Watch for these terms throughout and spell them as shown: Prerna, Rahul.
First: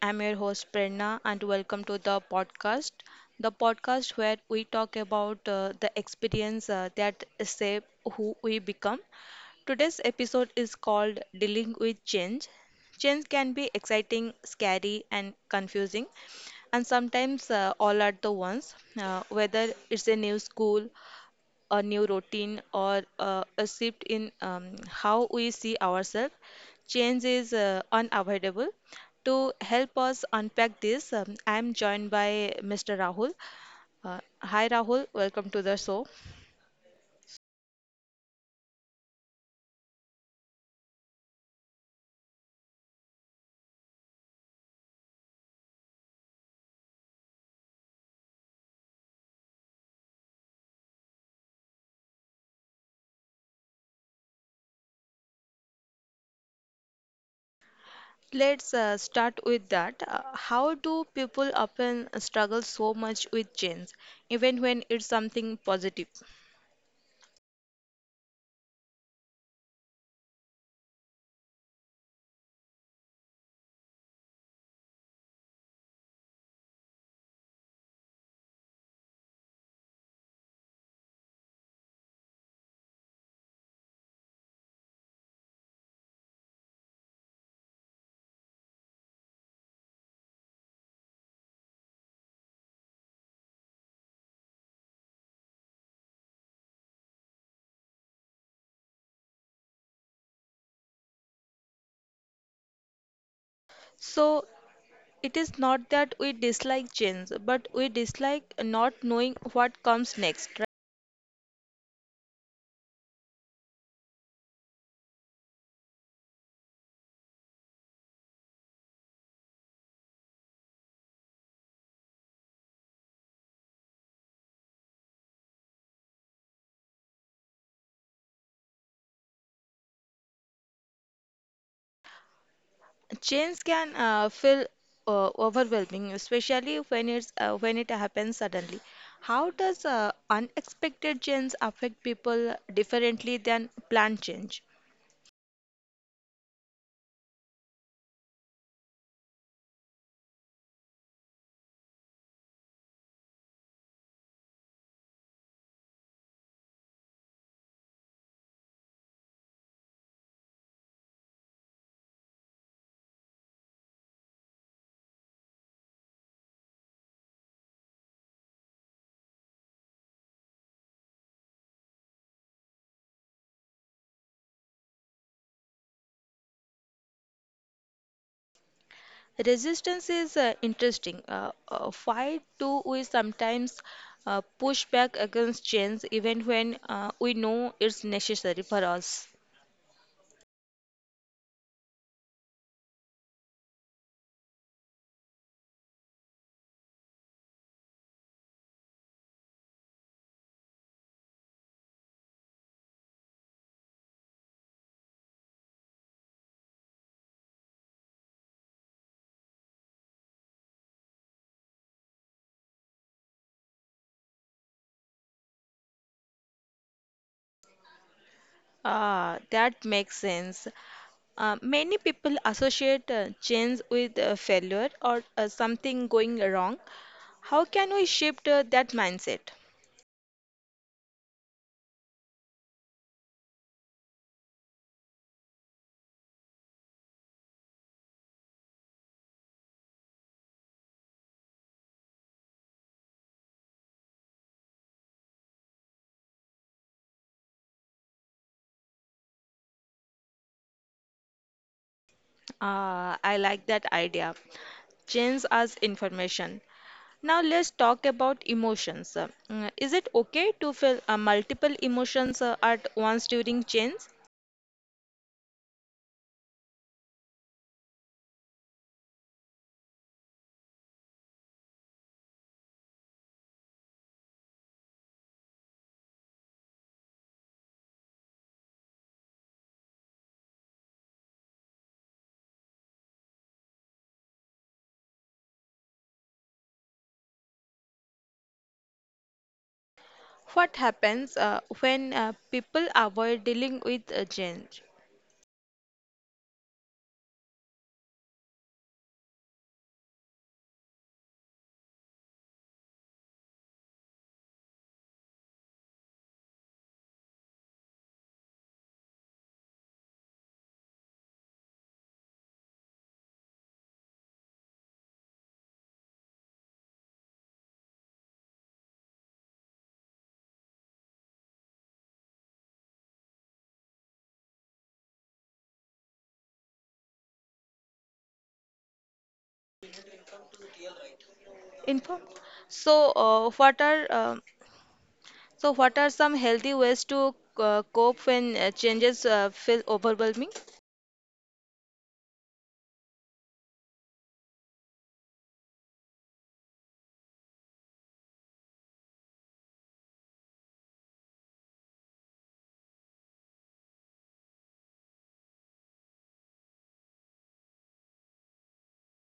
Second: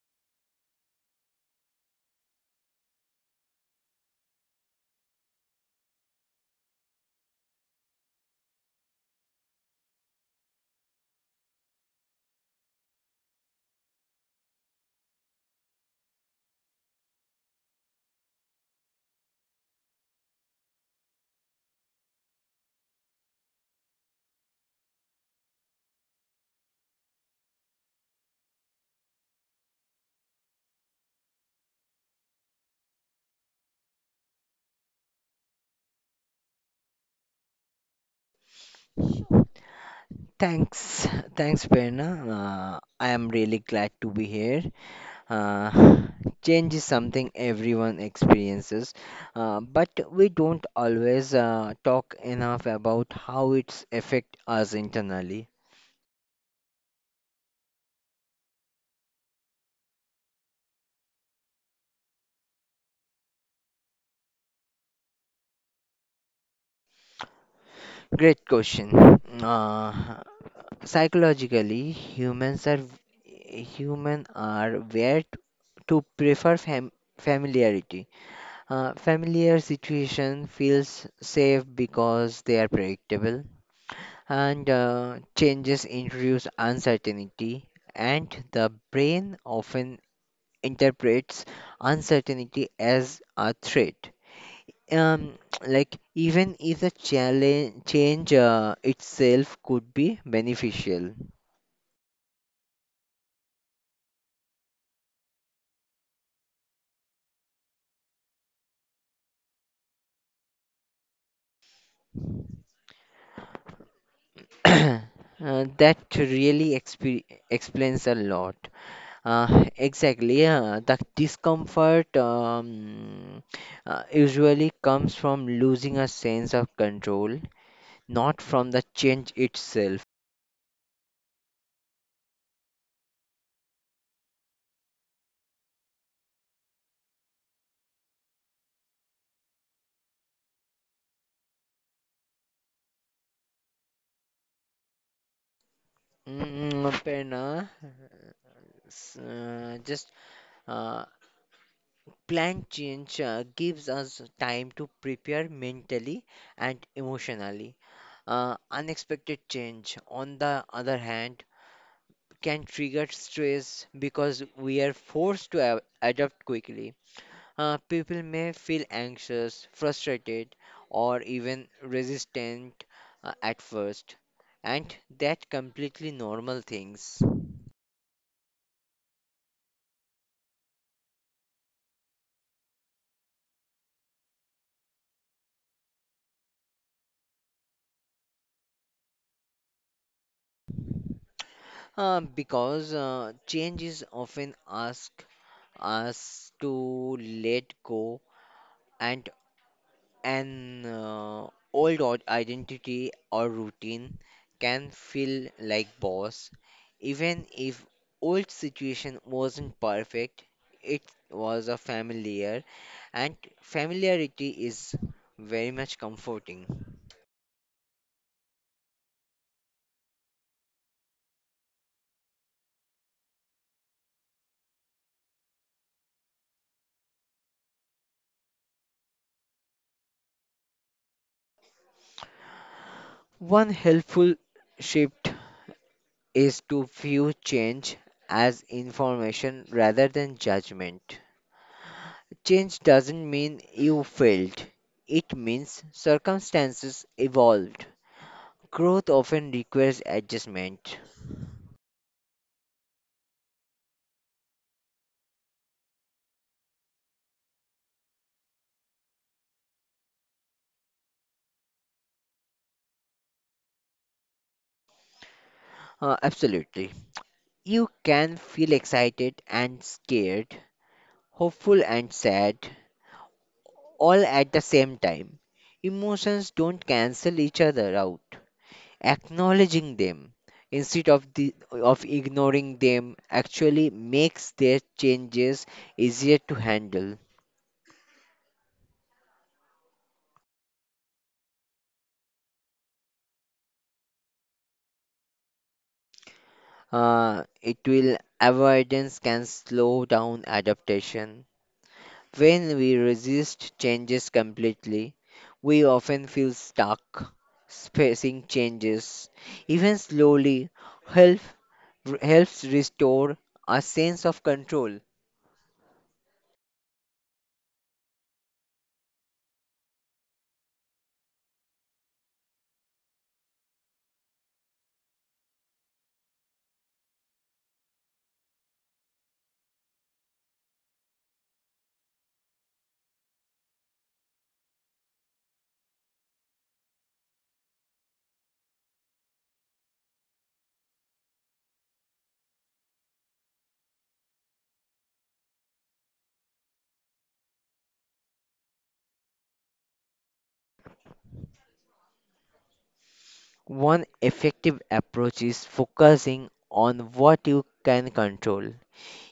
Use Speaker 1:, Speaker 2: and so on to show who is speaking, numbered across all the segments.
Speaker 1: I'm your host Prerna and welcome to the podcast. The podcast where we talk about the experience that shape who we become. Today's episode is called Dealing with Change. Change can be exciting, scary and confusing and sometimes all at the once, whether it's a new school, a new routine, or a shift in how we see ourselves. Change is unavoidable. To help us unpack this, I am joined by Mr. Rahul. Hi, Rahul. Welcome to the show.
Speaker 2: Thanks, Prerna. I am really glad to be here. Uh, Change is something everyone experiences, but we don't always talk enough about how it's affect us internally.
Speaker 1: Let's start with that. How do people often struggle so much with change, even when it's something positive?
Speaker 2: Great question. Uh, Psychologically, humans are where to prefer familiarity. Familiar situation feels safe because they are predictable. And changes introduce uncertainty, and the brain often interprets uncertainty as a threat. Um, like even if the challenge change itself could be beneficial.
Speaker 1: So, it is not that we dislike change, but we dislike not knowing what comes next.
Speaker 2: That really explains a lot. Exactly, the discomfort usually comes from losing a sense of control, not from the change itself.
Speaker 1: Change can feel overwhelming, especially when it happens suddenly. How does unexpected change affect people differently than planned change?
Speaker 2: Mm, Prerna, s- just uh, plan change gives us time to prepare mentally and emotionally. Unexpected change, on the other hand, can trigger stress because we are forced to adapt quickly. People may feel anxious, frustrated, or even resistant at first, and that completely normal things.
Speaker 1: Resistance is interesting. Why do we sometimes push back against change even when we know it's necessary for us?
Speaker 2: Because change is often ask us to let go, and an old identity or routine can feel like boss. Even if old situation wasn't perfect, it was a familiar, and familiarity is very much comforting.
Speaker 1: Ah, that makes sense. Many people associate change with failure or something going wrong. How can we shift that mindset?
Speaker 2: One helpful shift is to view change as information rather than judgment. Change doesn't mean you failed, it means circumstances evolved. Growth often requires adjustment.
Speaker 1: I like that idea. Change as information. Now let's talk about emotions. Is it okay to feel multiple emotions at once during change?
Speaker 2: Absolutely. You can feel excited and scared, hopeful and sad, all at the same time. Emotions don't cancel each other out. Acknowledging them instead of ignoring them actually makes their changes easier to handle.
Speaker 1: What happens when people avoid dealing with change?
Speaker 2: It will Avoidance can slow down adaptation. When we resist changes completely, we often feel stuck. Facing changes, even slowly, help, helps restore a sense of control.
Speaker 1: Inform. So, uh, what are uh, So, what are some healthy ways to cope when changes feel overwhelming?
Speaker 2: One effective approach is focusing on what you can control.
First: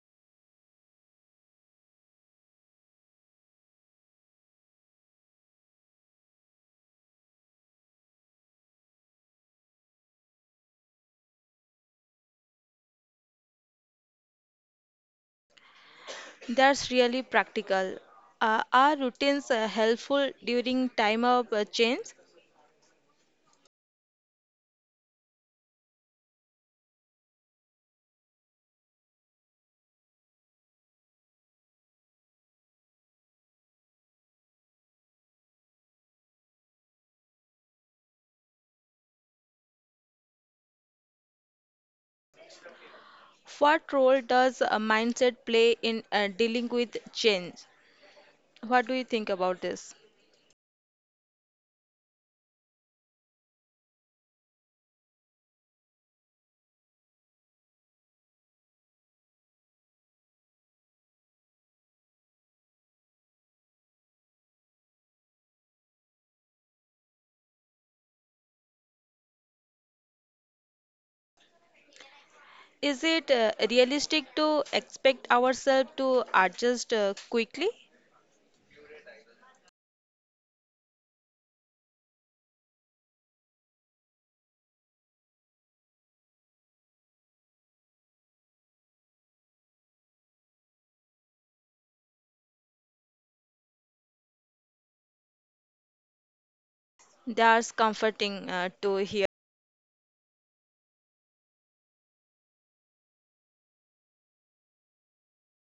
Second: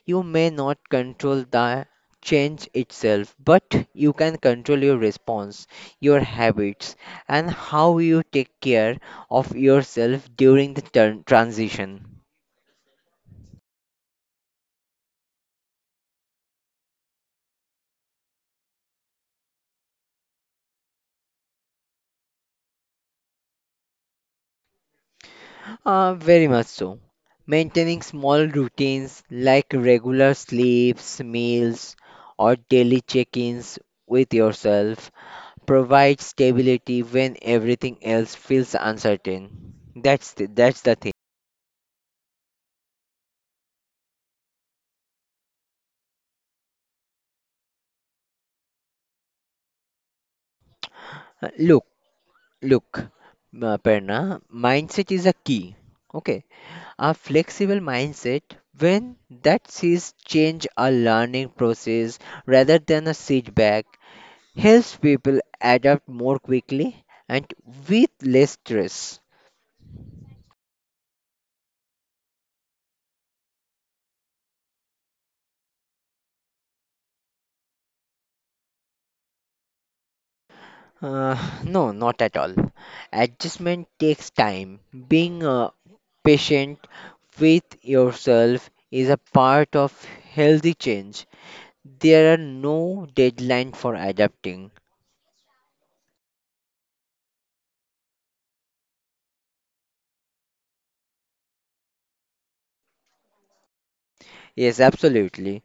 Speaker 2: You may not control the change itself, but you can control your response, your habits, and how you take care of yourself during the transition.
Speaker 1: That's really practical. Are routines helpful during time of change?
Speaker 2: Very much so. Maintaining small routines like regular sleeps, meals, or daily check ins with yourself provides stability when everything else feels uncertain. That's the thing.
Speaker 1: What role does a mindset play in dealing with change? What do you think about this?
Speaker 2: Uh, Look, Look, Perna, mindset is a key. Okay, a flexible mindset when that sees change a learning process rather than a setback helps people adapt more quickly and with less stress.
Speaker 1: Is it realistic to expect ourselves to adjust quickly?
Speaker 2: Uh, no, not at all. Adjustment takes time. Being patient with yourself is a part of healthy change. There are no deadline for adapting.
Speaker 1: That's comforting to hear.
Speaker 2: Yes, absolutely.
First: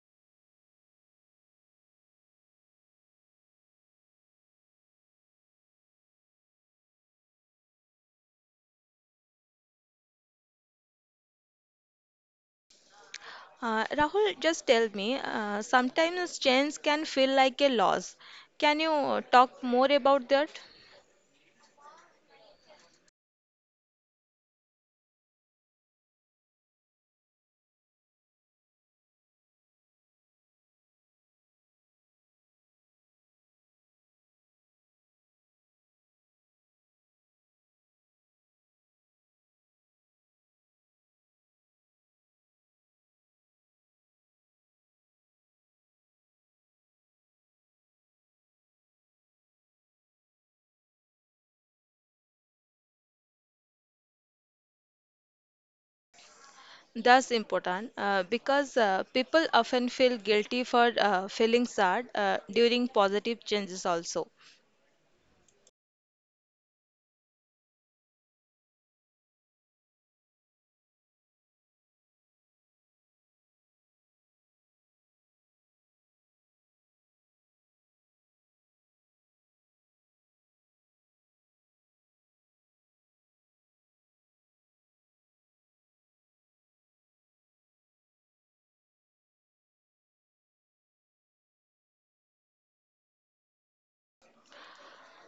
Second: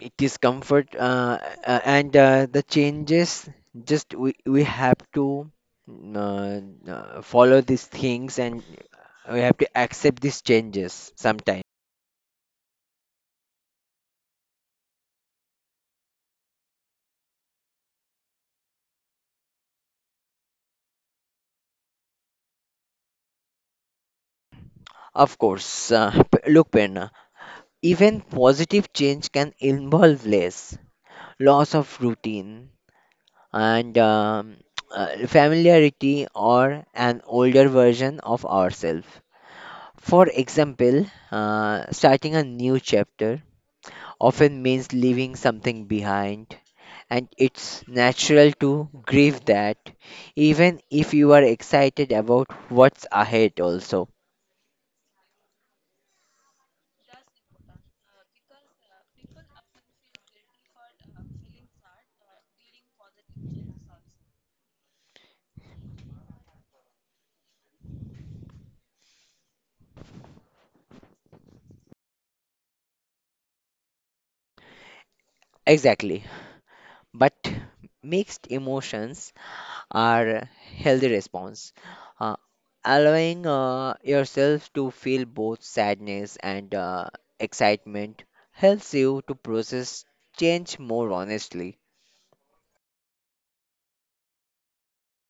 Speaker 2: It is comfort, and the changes. Just we have to uh, follow these things, and we have to accept these changes sometimes.
Speaker 1: Rahul, just tell me, sometimes change can feel like a loss. Can you talk more about that?
Speaker 2: Of course, look, Penna. Even positive change can involve less loss of routine and familiarity or an older version of ourselves. For example, starting a new chapter often means leaving something behind, and it's natural to grieve that, even if you are excited about what's ahead, also.
Speaker 1: That's important because people often feel guilty for feeling sad during positive changes also.
Speaker 2: Exactly. But mixed emotions are a healthy response. Uh, allowing yourself to feel both sadness and excitement helps you to process change more honestly.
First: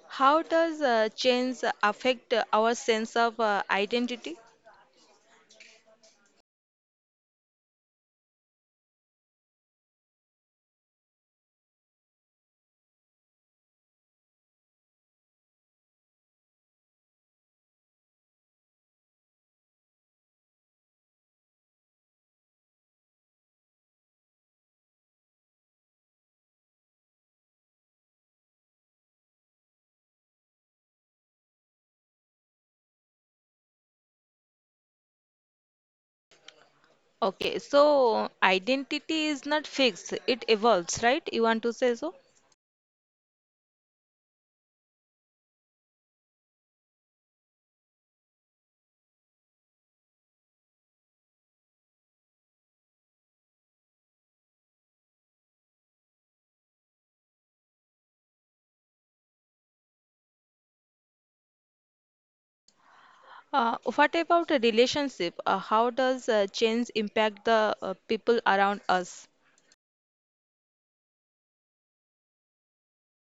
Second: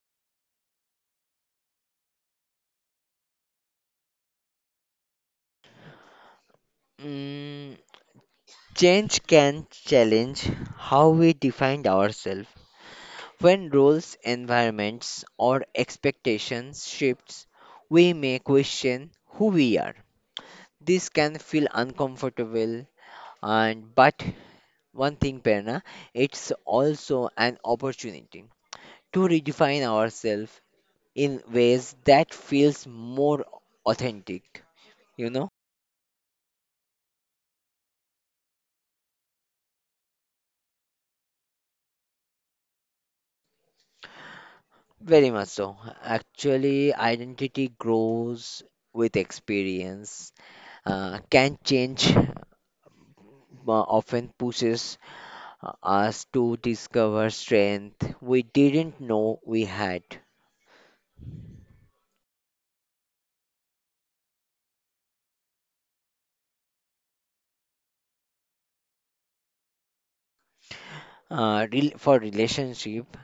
Speaker 1: How does change affect our sense of identity?
Speaker 2: Mm, change can challenge how we define ourselves. When roles, environments, or expectations shifts, we may question who we are. This can feel uncomfortable. And but One thing, Perna, it's also an opportunity to redefine ourselves in ways that feels more authentic. You know?
Speaker 1: Okay, so identity is not fixed, it evolves, right? You want to say so?
Speaker 2: Very much so. Actually, identity grows with experience. Can change often pushes us to discover strength we didn't know we had.
Speaker 1: What about a relationship? How does change impact the people around us?
Speaker 2: For relationship,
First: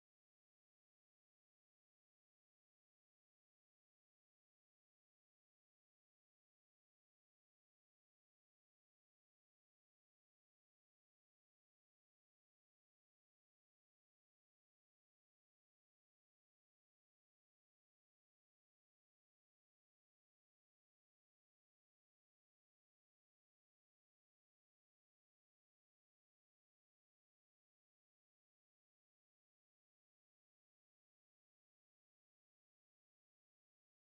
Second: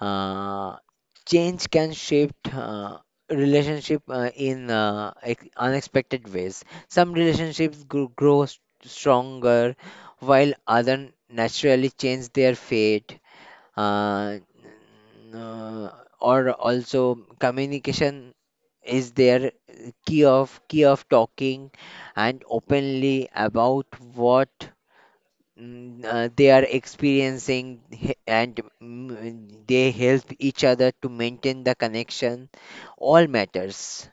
Speaker 2: uh, change can shift relationship in unexpected ways. Some relationships grow stronger, while other naturally change their fate. uh, uh, or also communication is their key of talking and openly about what they are experiencing, and they help each other to maintain the connection, all matters.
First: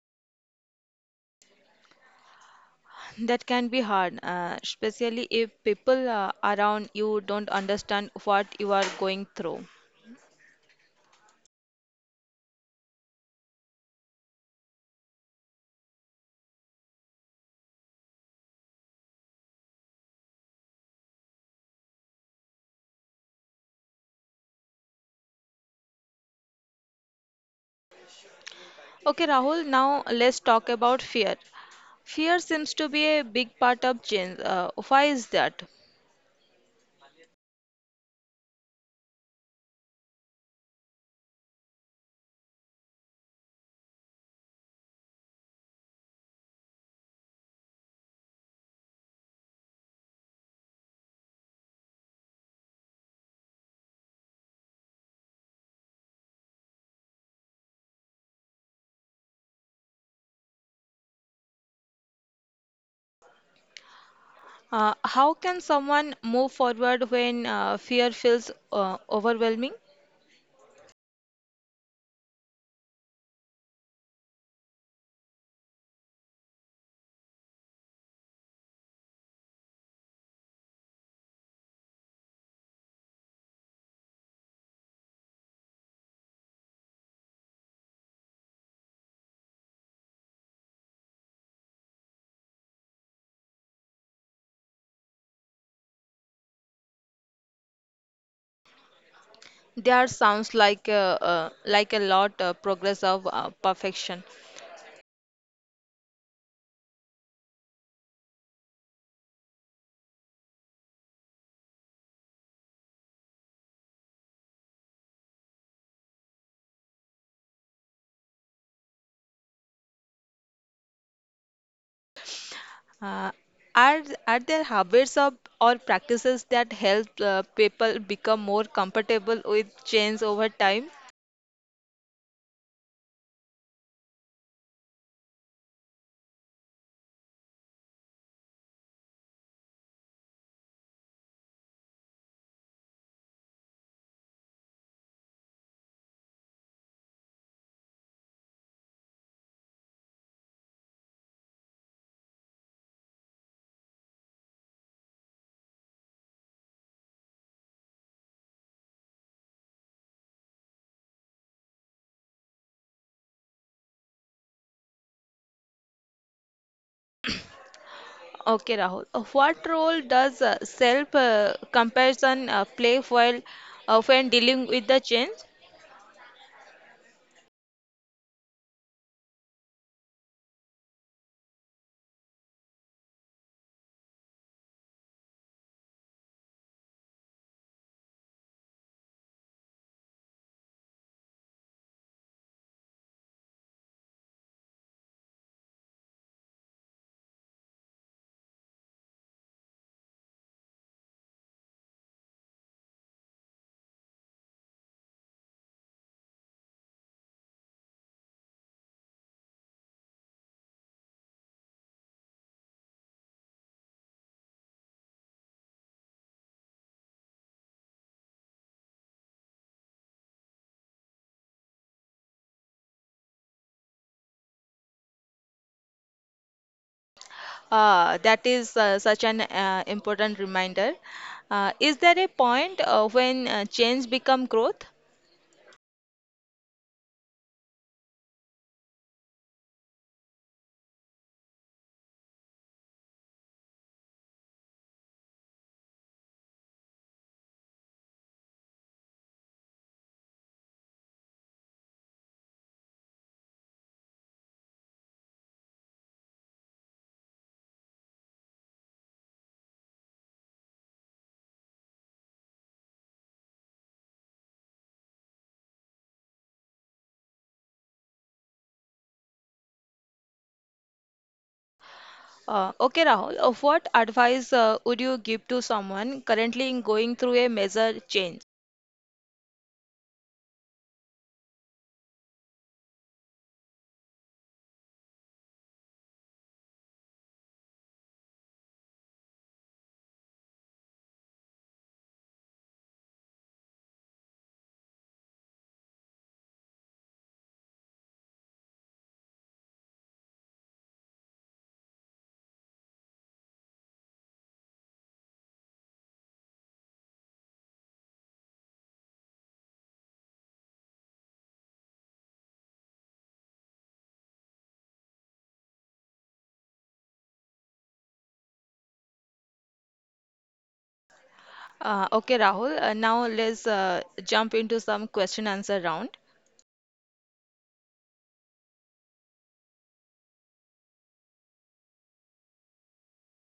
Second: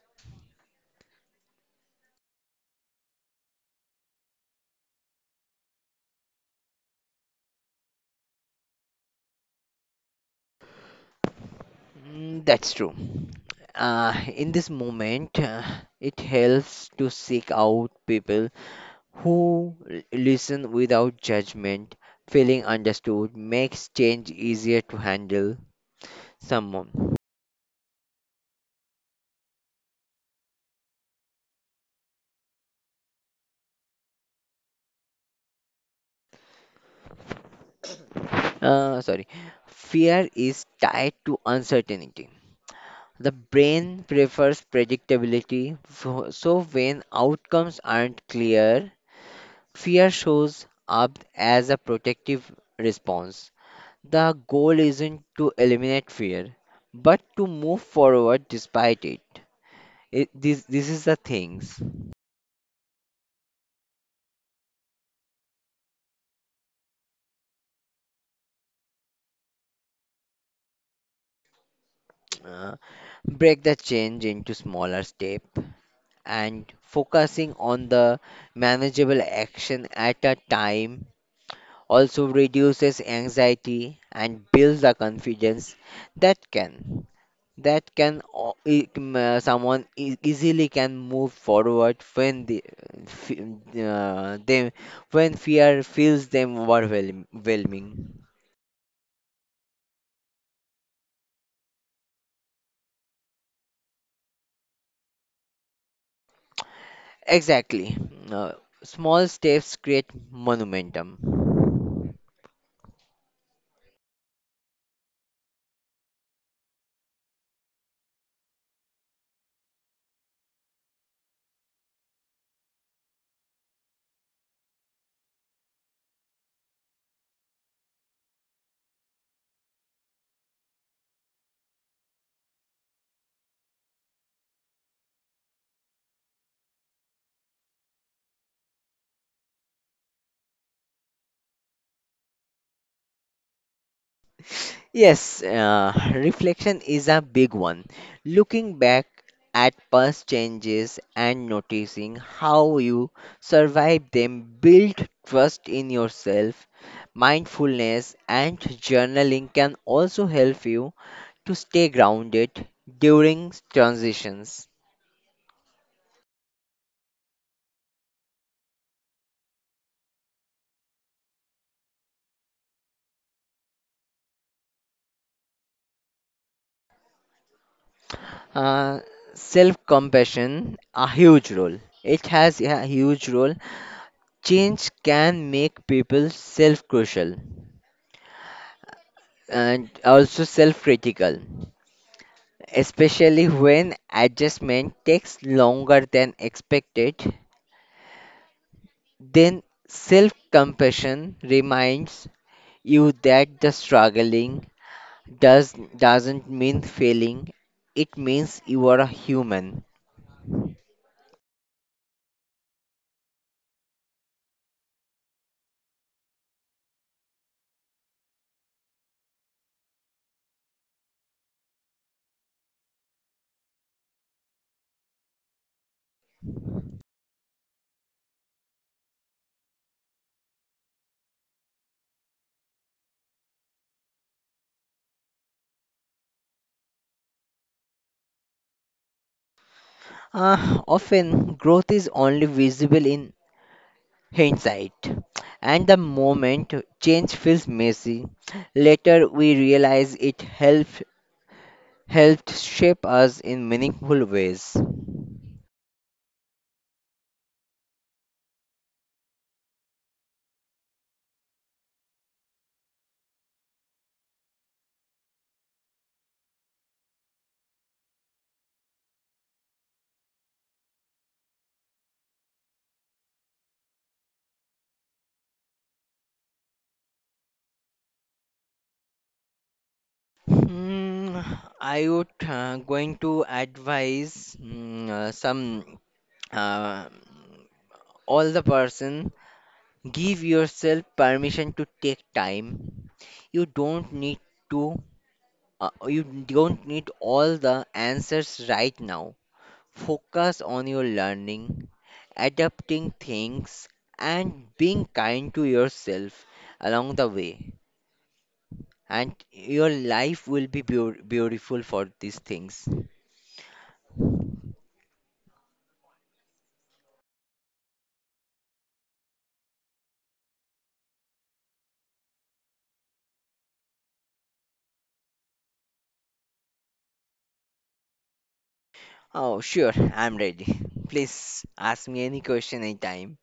Speaker 1: That can be hard, especially if people around you don't understand what you are going through.
Speaker 2: Mm, that's true. In this moment, it helps to seek out people who listen without judgment, feeling understood makes change easier to handle. Someone,
Speaker 1: Okay, Rahul, now let's talk about fear. Fear seems to be a big part of change. Why is that?
Speaker 2: uh, sorry, Fear is tied to uncertainty. The brain prefers predictability, so when outcomes aren't clear, fear shows up as a protective response. The goal isn't to eliminate fear, but to move forward despite it. This is the things.
Speaker 1: How can someone move forward when fear feels overwhelming?
Speaker 2: Uh, Break the change into smaller step and focusing on the manageable action at a time also reduces anxiety and builds the confidence that can that can someone easily can move forward when the f- they when fear feels them overwhelming.
Speaker 1: There sounds like like a lot progress of perfection.
Speaker 2: Exactly. Uh, Small steps create momentum.
Speaker 1: Uh, are there habits of, or practices that help people become more comfortable with change over time?
Speaker 2: Yes, reflection is a big one. Looking back at past changes and noticing how you survived them build trust in yourself. Mindfulness and journaling can also help you to stay grounded during transitions.
Speaker 1: Okay, Rahul. What role does self comparison play while when dealing with the change?
Speaker 2: Uh, Self-compassion a huge role. It has a huge role. Change can make people self-crucial, and also self critical, especially when adjustment takes longer than expected. Then self compassion reminds you that the struggling doesn't mean failing, it means you are a human.
Speaker 1: That is such an important reminder. Is there a point when change become growth?
Speaker 2: Ah, often growth is only visible in hindsight, and the moment change feels messy, later we realize it helped shape us in meaningful ways.
Speaker 1: Okay, Rahul. What advice would you give to someone currently going through a major change?
Speaker 2: Hmm, I would going to advise mm, some uh, all the person, give yourself permission to take time. You don't need to you don't need all the answers right now. Focus on your learning, adapting things, and being kind to yourself along the way. And your life will be beautiful for these things.
Speaker 1: Okay, Rahul. Now let's jump into some question answer round.
Speaker 2: Oh, sure, I'm ready. Please ask me any question anytime.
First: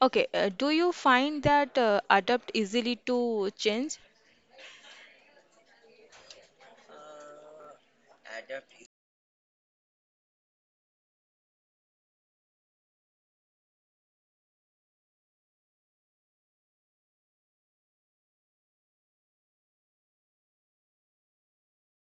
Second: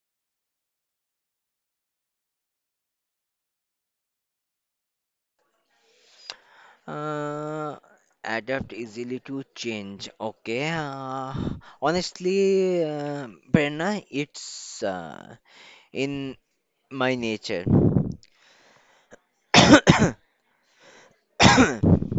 Speaker 1: Okay, do you find that adapt easily to change?
Speaker 2: Uh, Adapt easily to change. Okay. Honestly, Prerna, it's in my nature.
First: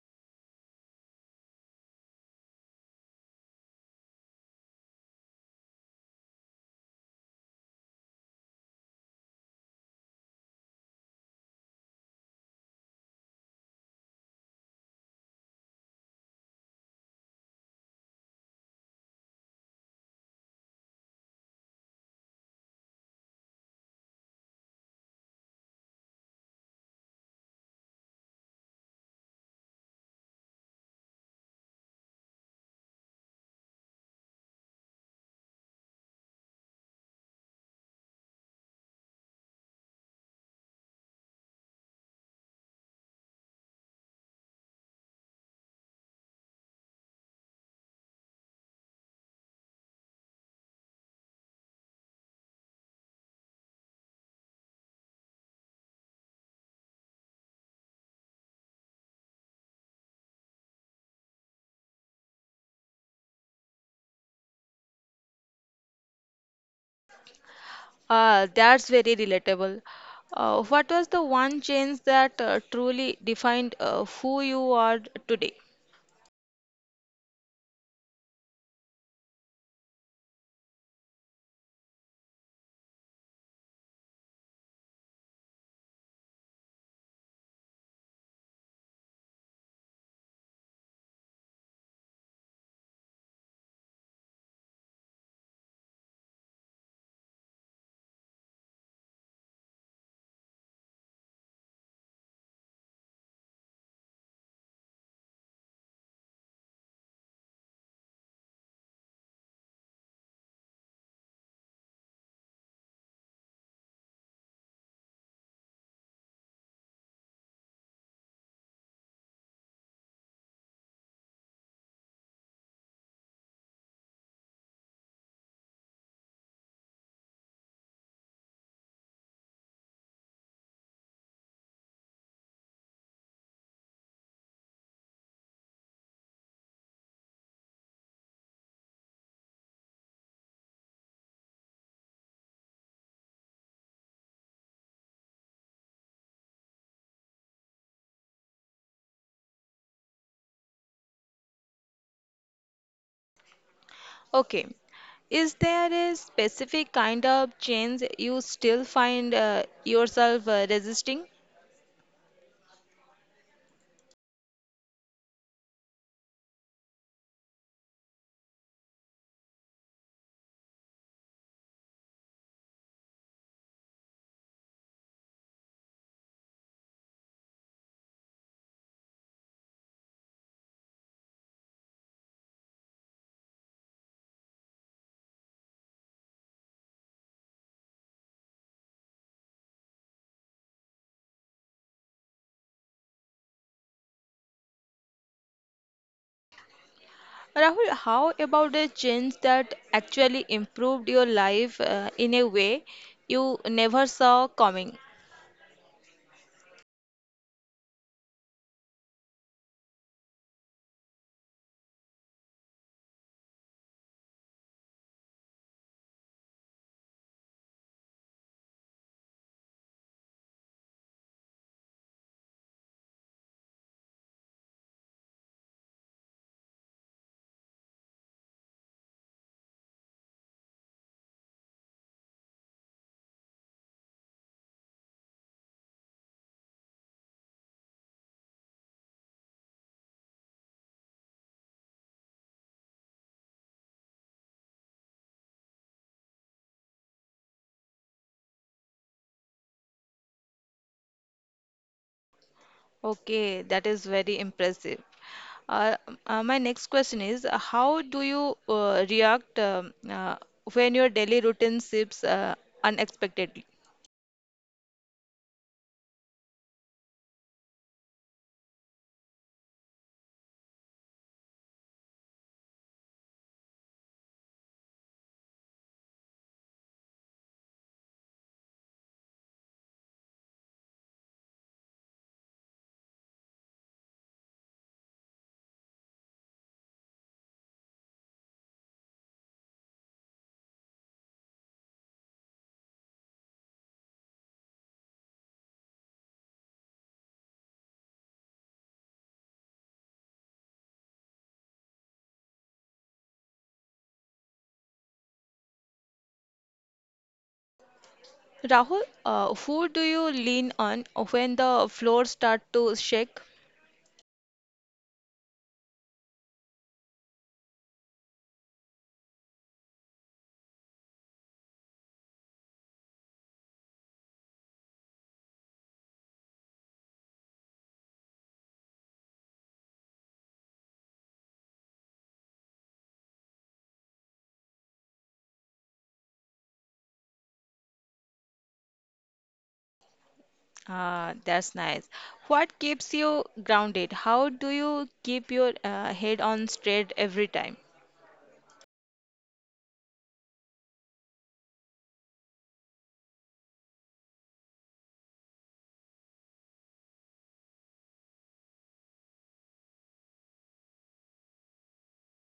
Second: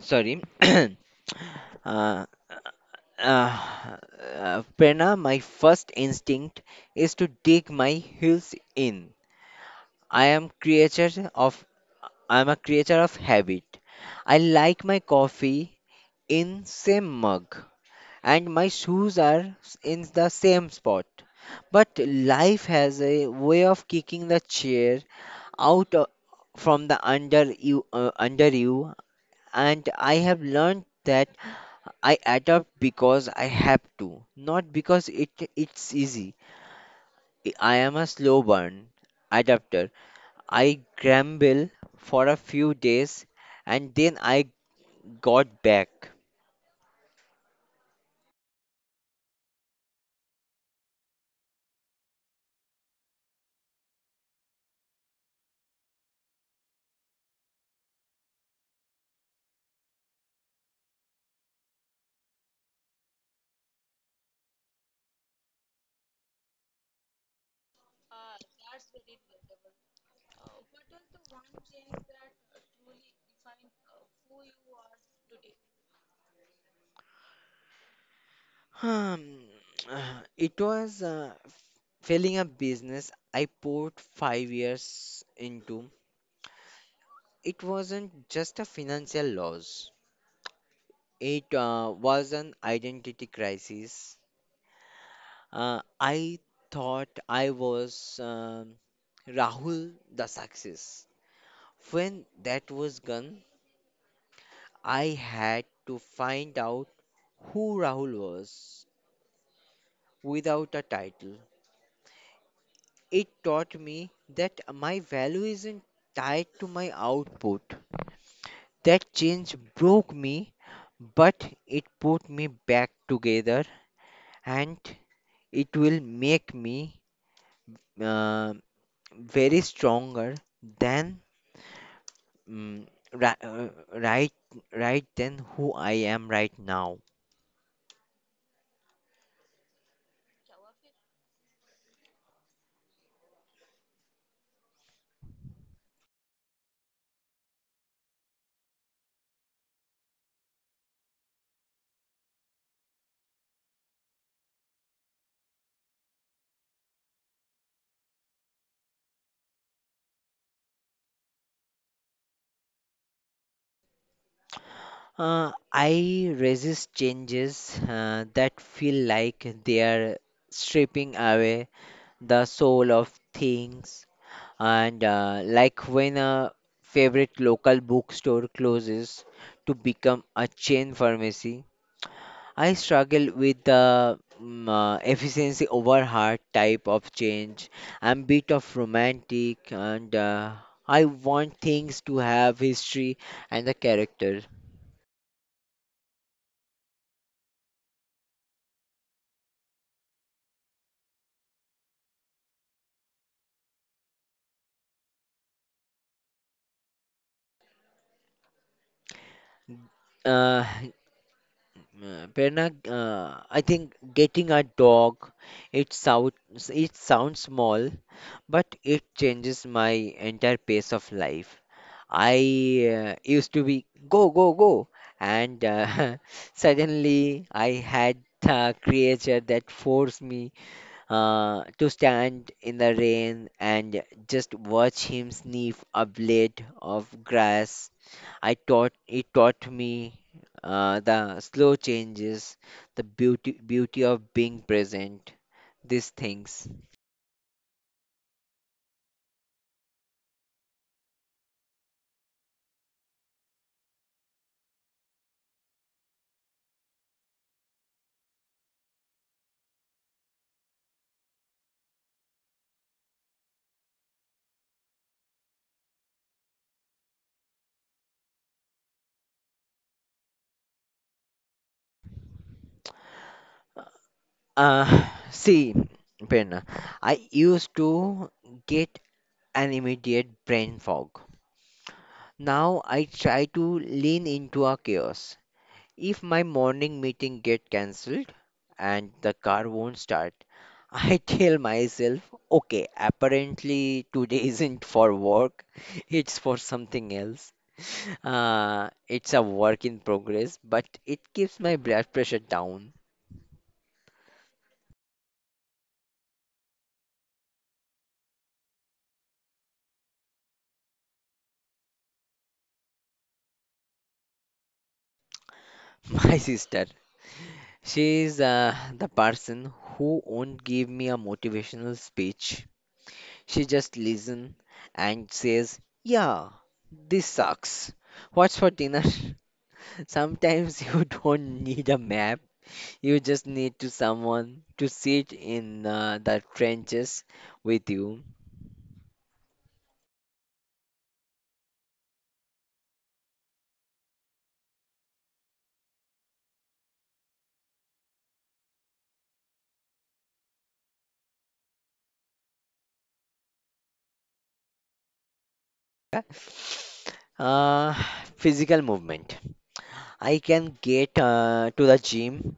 Speaker 2: Sorry. Uh, Prerna, my first instinct is to dig my heels in. I am creature of I am a creature of habit. I like my coffee in same mug, and my shoes are in the same spot. But life has a way of kicking the chair out o- from the under you under you, and I have learned that I adapt because I have to, not because it's easy. I am a slow burn adapter. I grumbled for a few days, and then I got back.
Speaker 1: That's very relatable. What was the one change that truly defined who you are today?
Speaker 2: Hmm, it was failing a business I poured 5 years into. It wasn't just a financial loss, it was an identity crisis. I thought I was Rahul the success. When that was gone, I had to find out who Rahul was without a title. It taught me that my value isn't tied to my output. That change broke me, but it put me back together, and it will make me uh, very stronger than mm, ri- uh, right right than who I am right now.
Speaker 1: Okay, is there a specific kind of change you still find yourself resisting?
Speaker 2: I resist changes that feel like they are stripping away the soul of things, and like when a favorite local bookstore closes to become a chain pharmacy. I struggle with the efficiency over heart type of change. I'm bit of romantic, and I want things to have history and a character.
Speaker 1: Rahul, how about a change that actually improved your life in a way you never saw coming?
Speaker 2: Uh, Prerna, I think getting a dog, it sounds small, but it changes my entire pace of life. I used to be go go go, and suddenly I had a creature that forced me to stand in the rain and just watch him sniff a blade of grass. I taught It taught me the slow changes, the beauty of being present, these things.
Speaker 1: Okay, that is very impressive. Uh, my next question is, how do you react when your daily routine shifts unexpectedly?
Speaker 2: Uh, See, Prerna, I used to get an immediate brain fog. Now I try to lean into a chaos. If my morning meeting get cancelled and the car won't start, I tell myself, okay, apparently today isn't for work, it's for something else. It's a work in progress, but it keeps my blood pressure down.
Speaker 1: Rahul, who do you lean on when the floor start to shake?
Speaker 2: My sister, she is the person who won't give me a motivational speech. She just listen and says, "Yeah, this sucks. What's for dinner?" Sometimes you don't need a map. You just need to someone to sit in the trenches with you.
Speaker 1: Ah, that's nice. What keeps you grounded? How do you keep your head on straight every time?
Speaker 2: Yeah. Uh, Physical movement. I can get to the gym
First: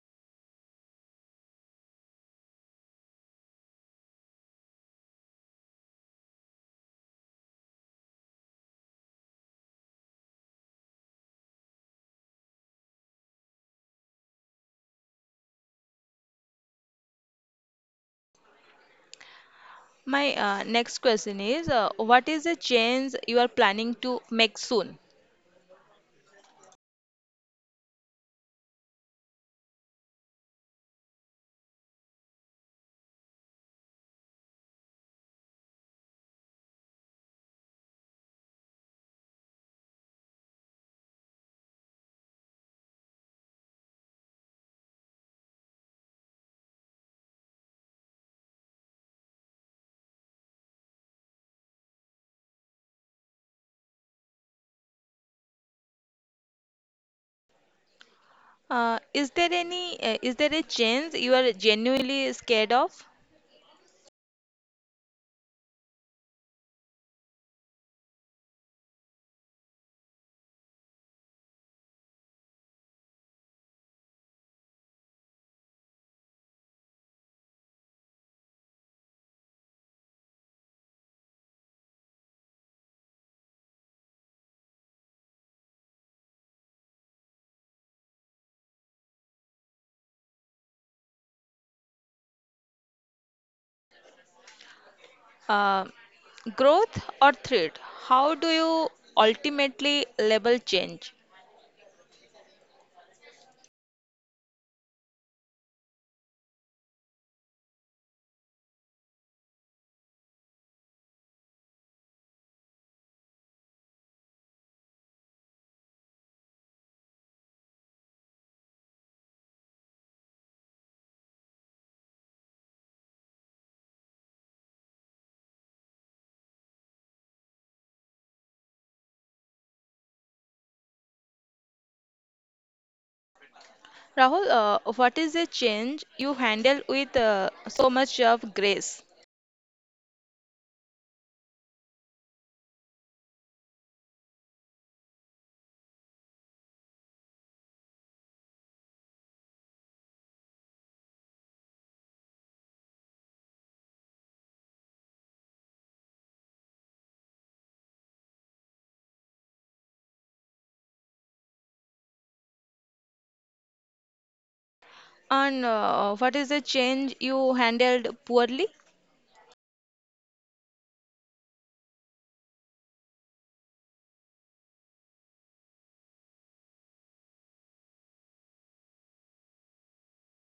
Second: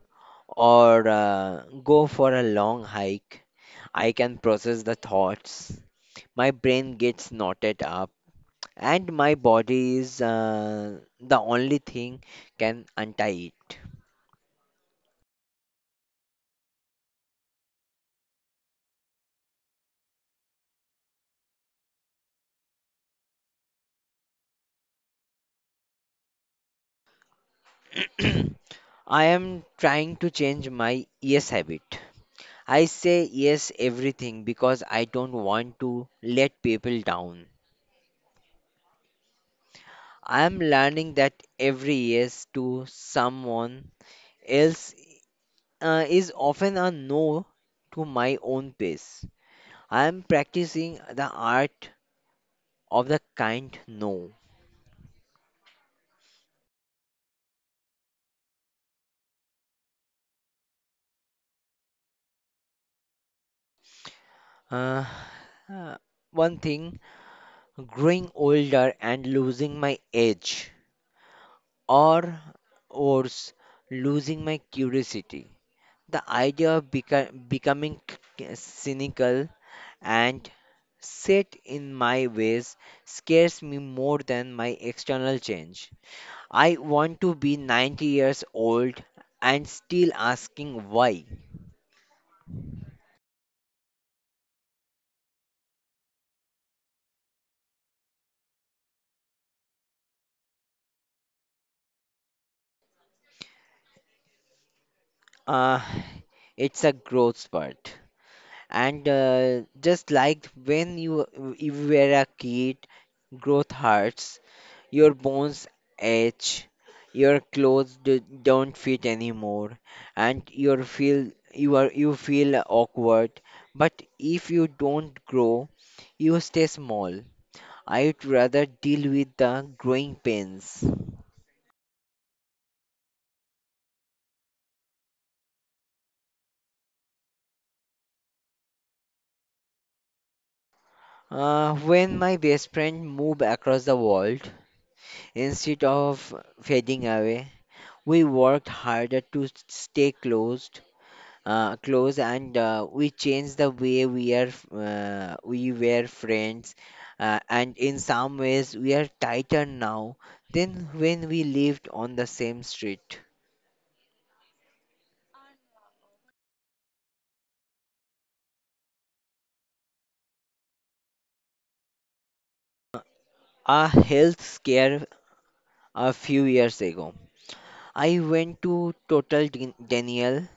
Speaker 2: or go for a long hike. I can process the thoughts. My brain gets knotted up, and my body is the only thing can untie it.
Speaker 1: My next question is, what is the change you are planning to make soon?
Speaker 2: I am trying to change my yes habit. I say yes everything because I don't want to let people down. I am learning that every yes to someone else is often a no to my own pace. I am practicing the art of the kind no.
Speaker 1: Is there a change you are genuinely scared of?
Speaker 2: Uh, uh, One thing, growing older and losing my edge, or worse, losing my curiosity. The idea of becoming cynical and set in my ways scares me more than my external change. I want to be 90 years old and still asking why.
Speaker 1: Uh, Growth or threat? How do you ultimately label change?
Speaker 2: Uh, it's a growth spurt. And just like you were a kid, growth hurts, your bones ache, your clothes don't fit anymore, and you feel awkward. But if you don't grow, you stay small. I'd rather deal with the growing pains.
Speaker 1: Rahul, what is the change you handle with so much of grace?
Speaker 2: When my best friend moved across the world, instead of fading away, we worked harder to stay closed, close, and we changed the way we were friends, and in some ways we are tighter now than when we lived on the same street.
Speaker 1: And what is the change you handled poorly?
Speaker 2: A health scare a few years ago, I went to Total Denial.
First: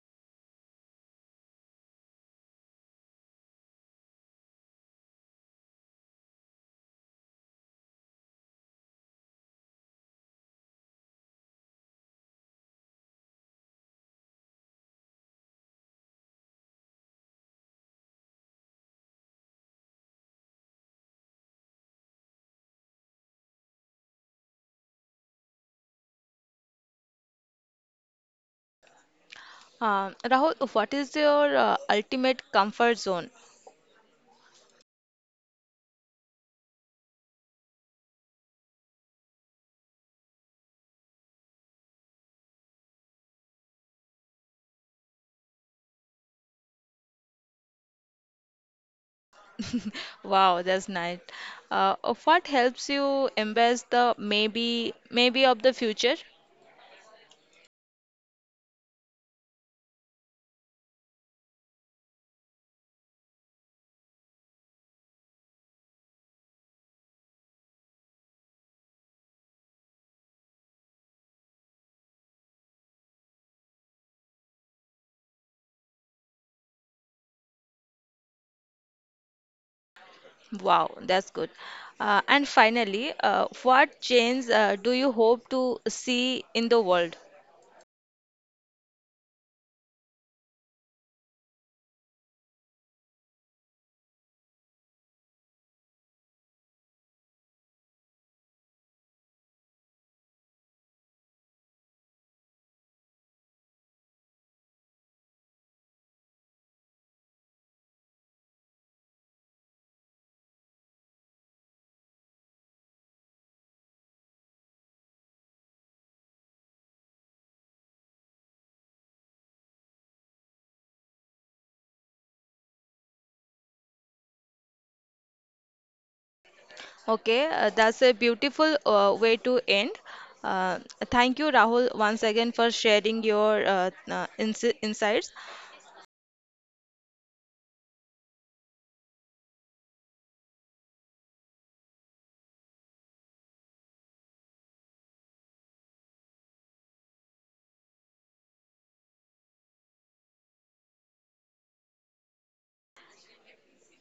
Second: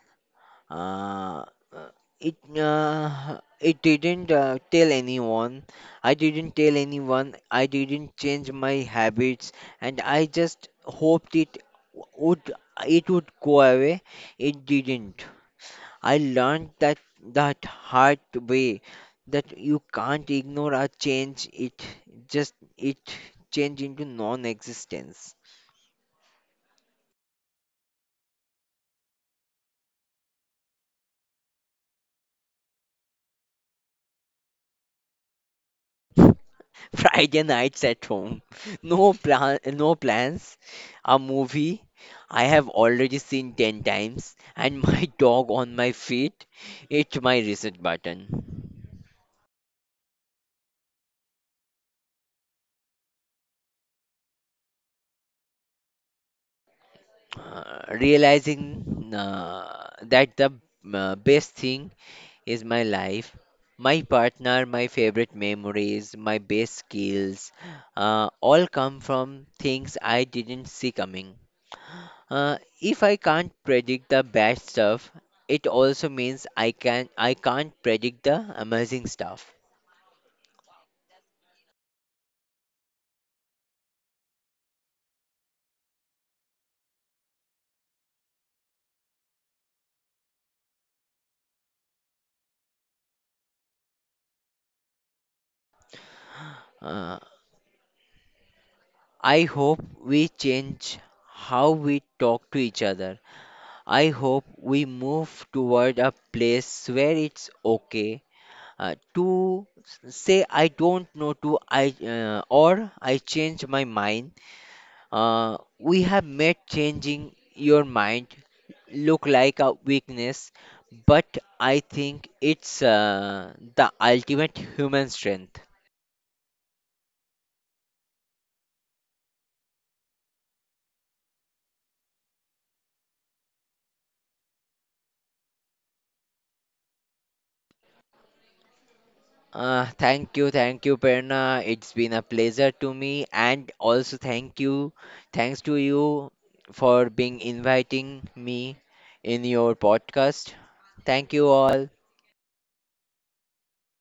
Speaker 2: Uh, uh, it it didn't tell anyone. I didn't tell anyone. I didn't change my habits, and I just hoped would it would go away. It didn't. I learned that that hard way, that you can't ignore a change it. Just it change into non-existence.
Speaker 1: Rahul, what is your ultimate comfort zone?
Speaker 2: Friday nights at home. No no plans. A movie I have already seen 10 times and my dog on my feet. It's my reset button.
Speaker 1: Wow, that's nice. Uh, what helps you embrace the maybe, maybe of the future?
Speaker 2: Realizing that the best thing is my life, my partner, my favorite memories, my best skills, all come from things I didn't see coming. If I can't predict the bad stuff, it also means I can't predict the amazing stuff.
Speaker 1: Wow, that's good. And finally, what change do you hope to see in the world?
Speaker 2: Uh, I hope we change how we talk to each other. I hope we move toward a place where it's okay to say I don't know to I, or I change my mind. We have made changing your mind look like a weakness, but I think it's the ultimate human strength.
Speaker 1: Okay, that's a beautiful way to end. Uh, Thank you, Rahul, once again for sharing your insights.
Speaker 2: Thank you, Perna. It's been a pleasure to me, and also thank you, thanks to you for being inviting me in your podcast. Thank you all.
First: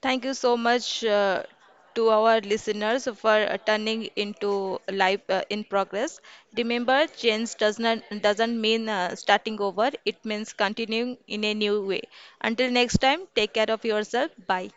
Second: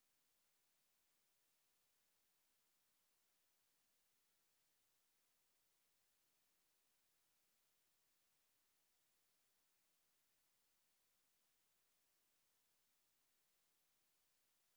Speaker 1: Thank you so much to our listeners for turning into life in progress. Remember, change doesn't mean starting over. It means continuing in a new way. Until next time, take care of yourself. Bye.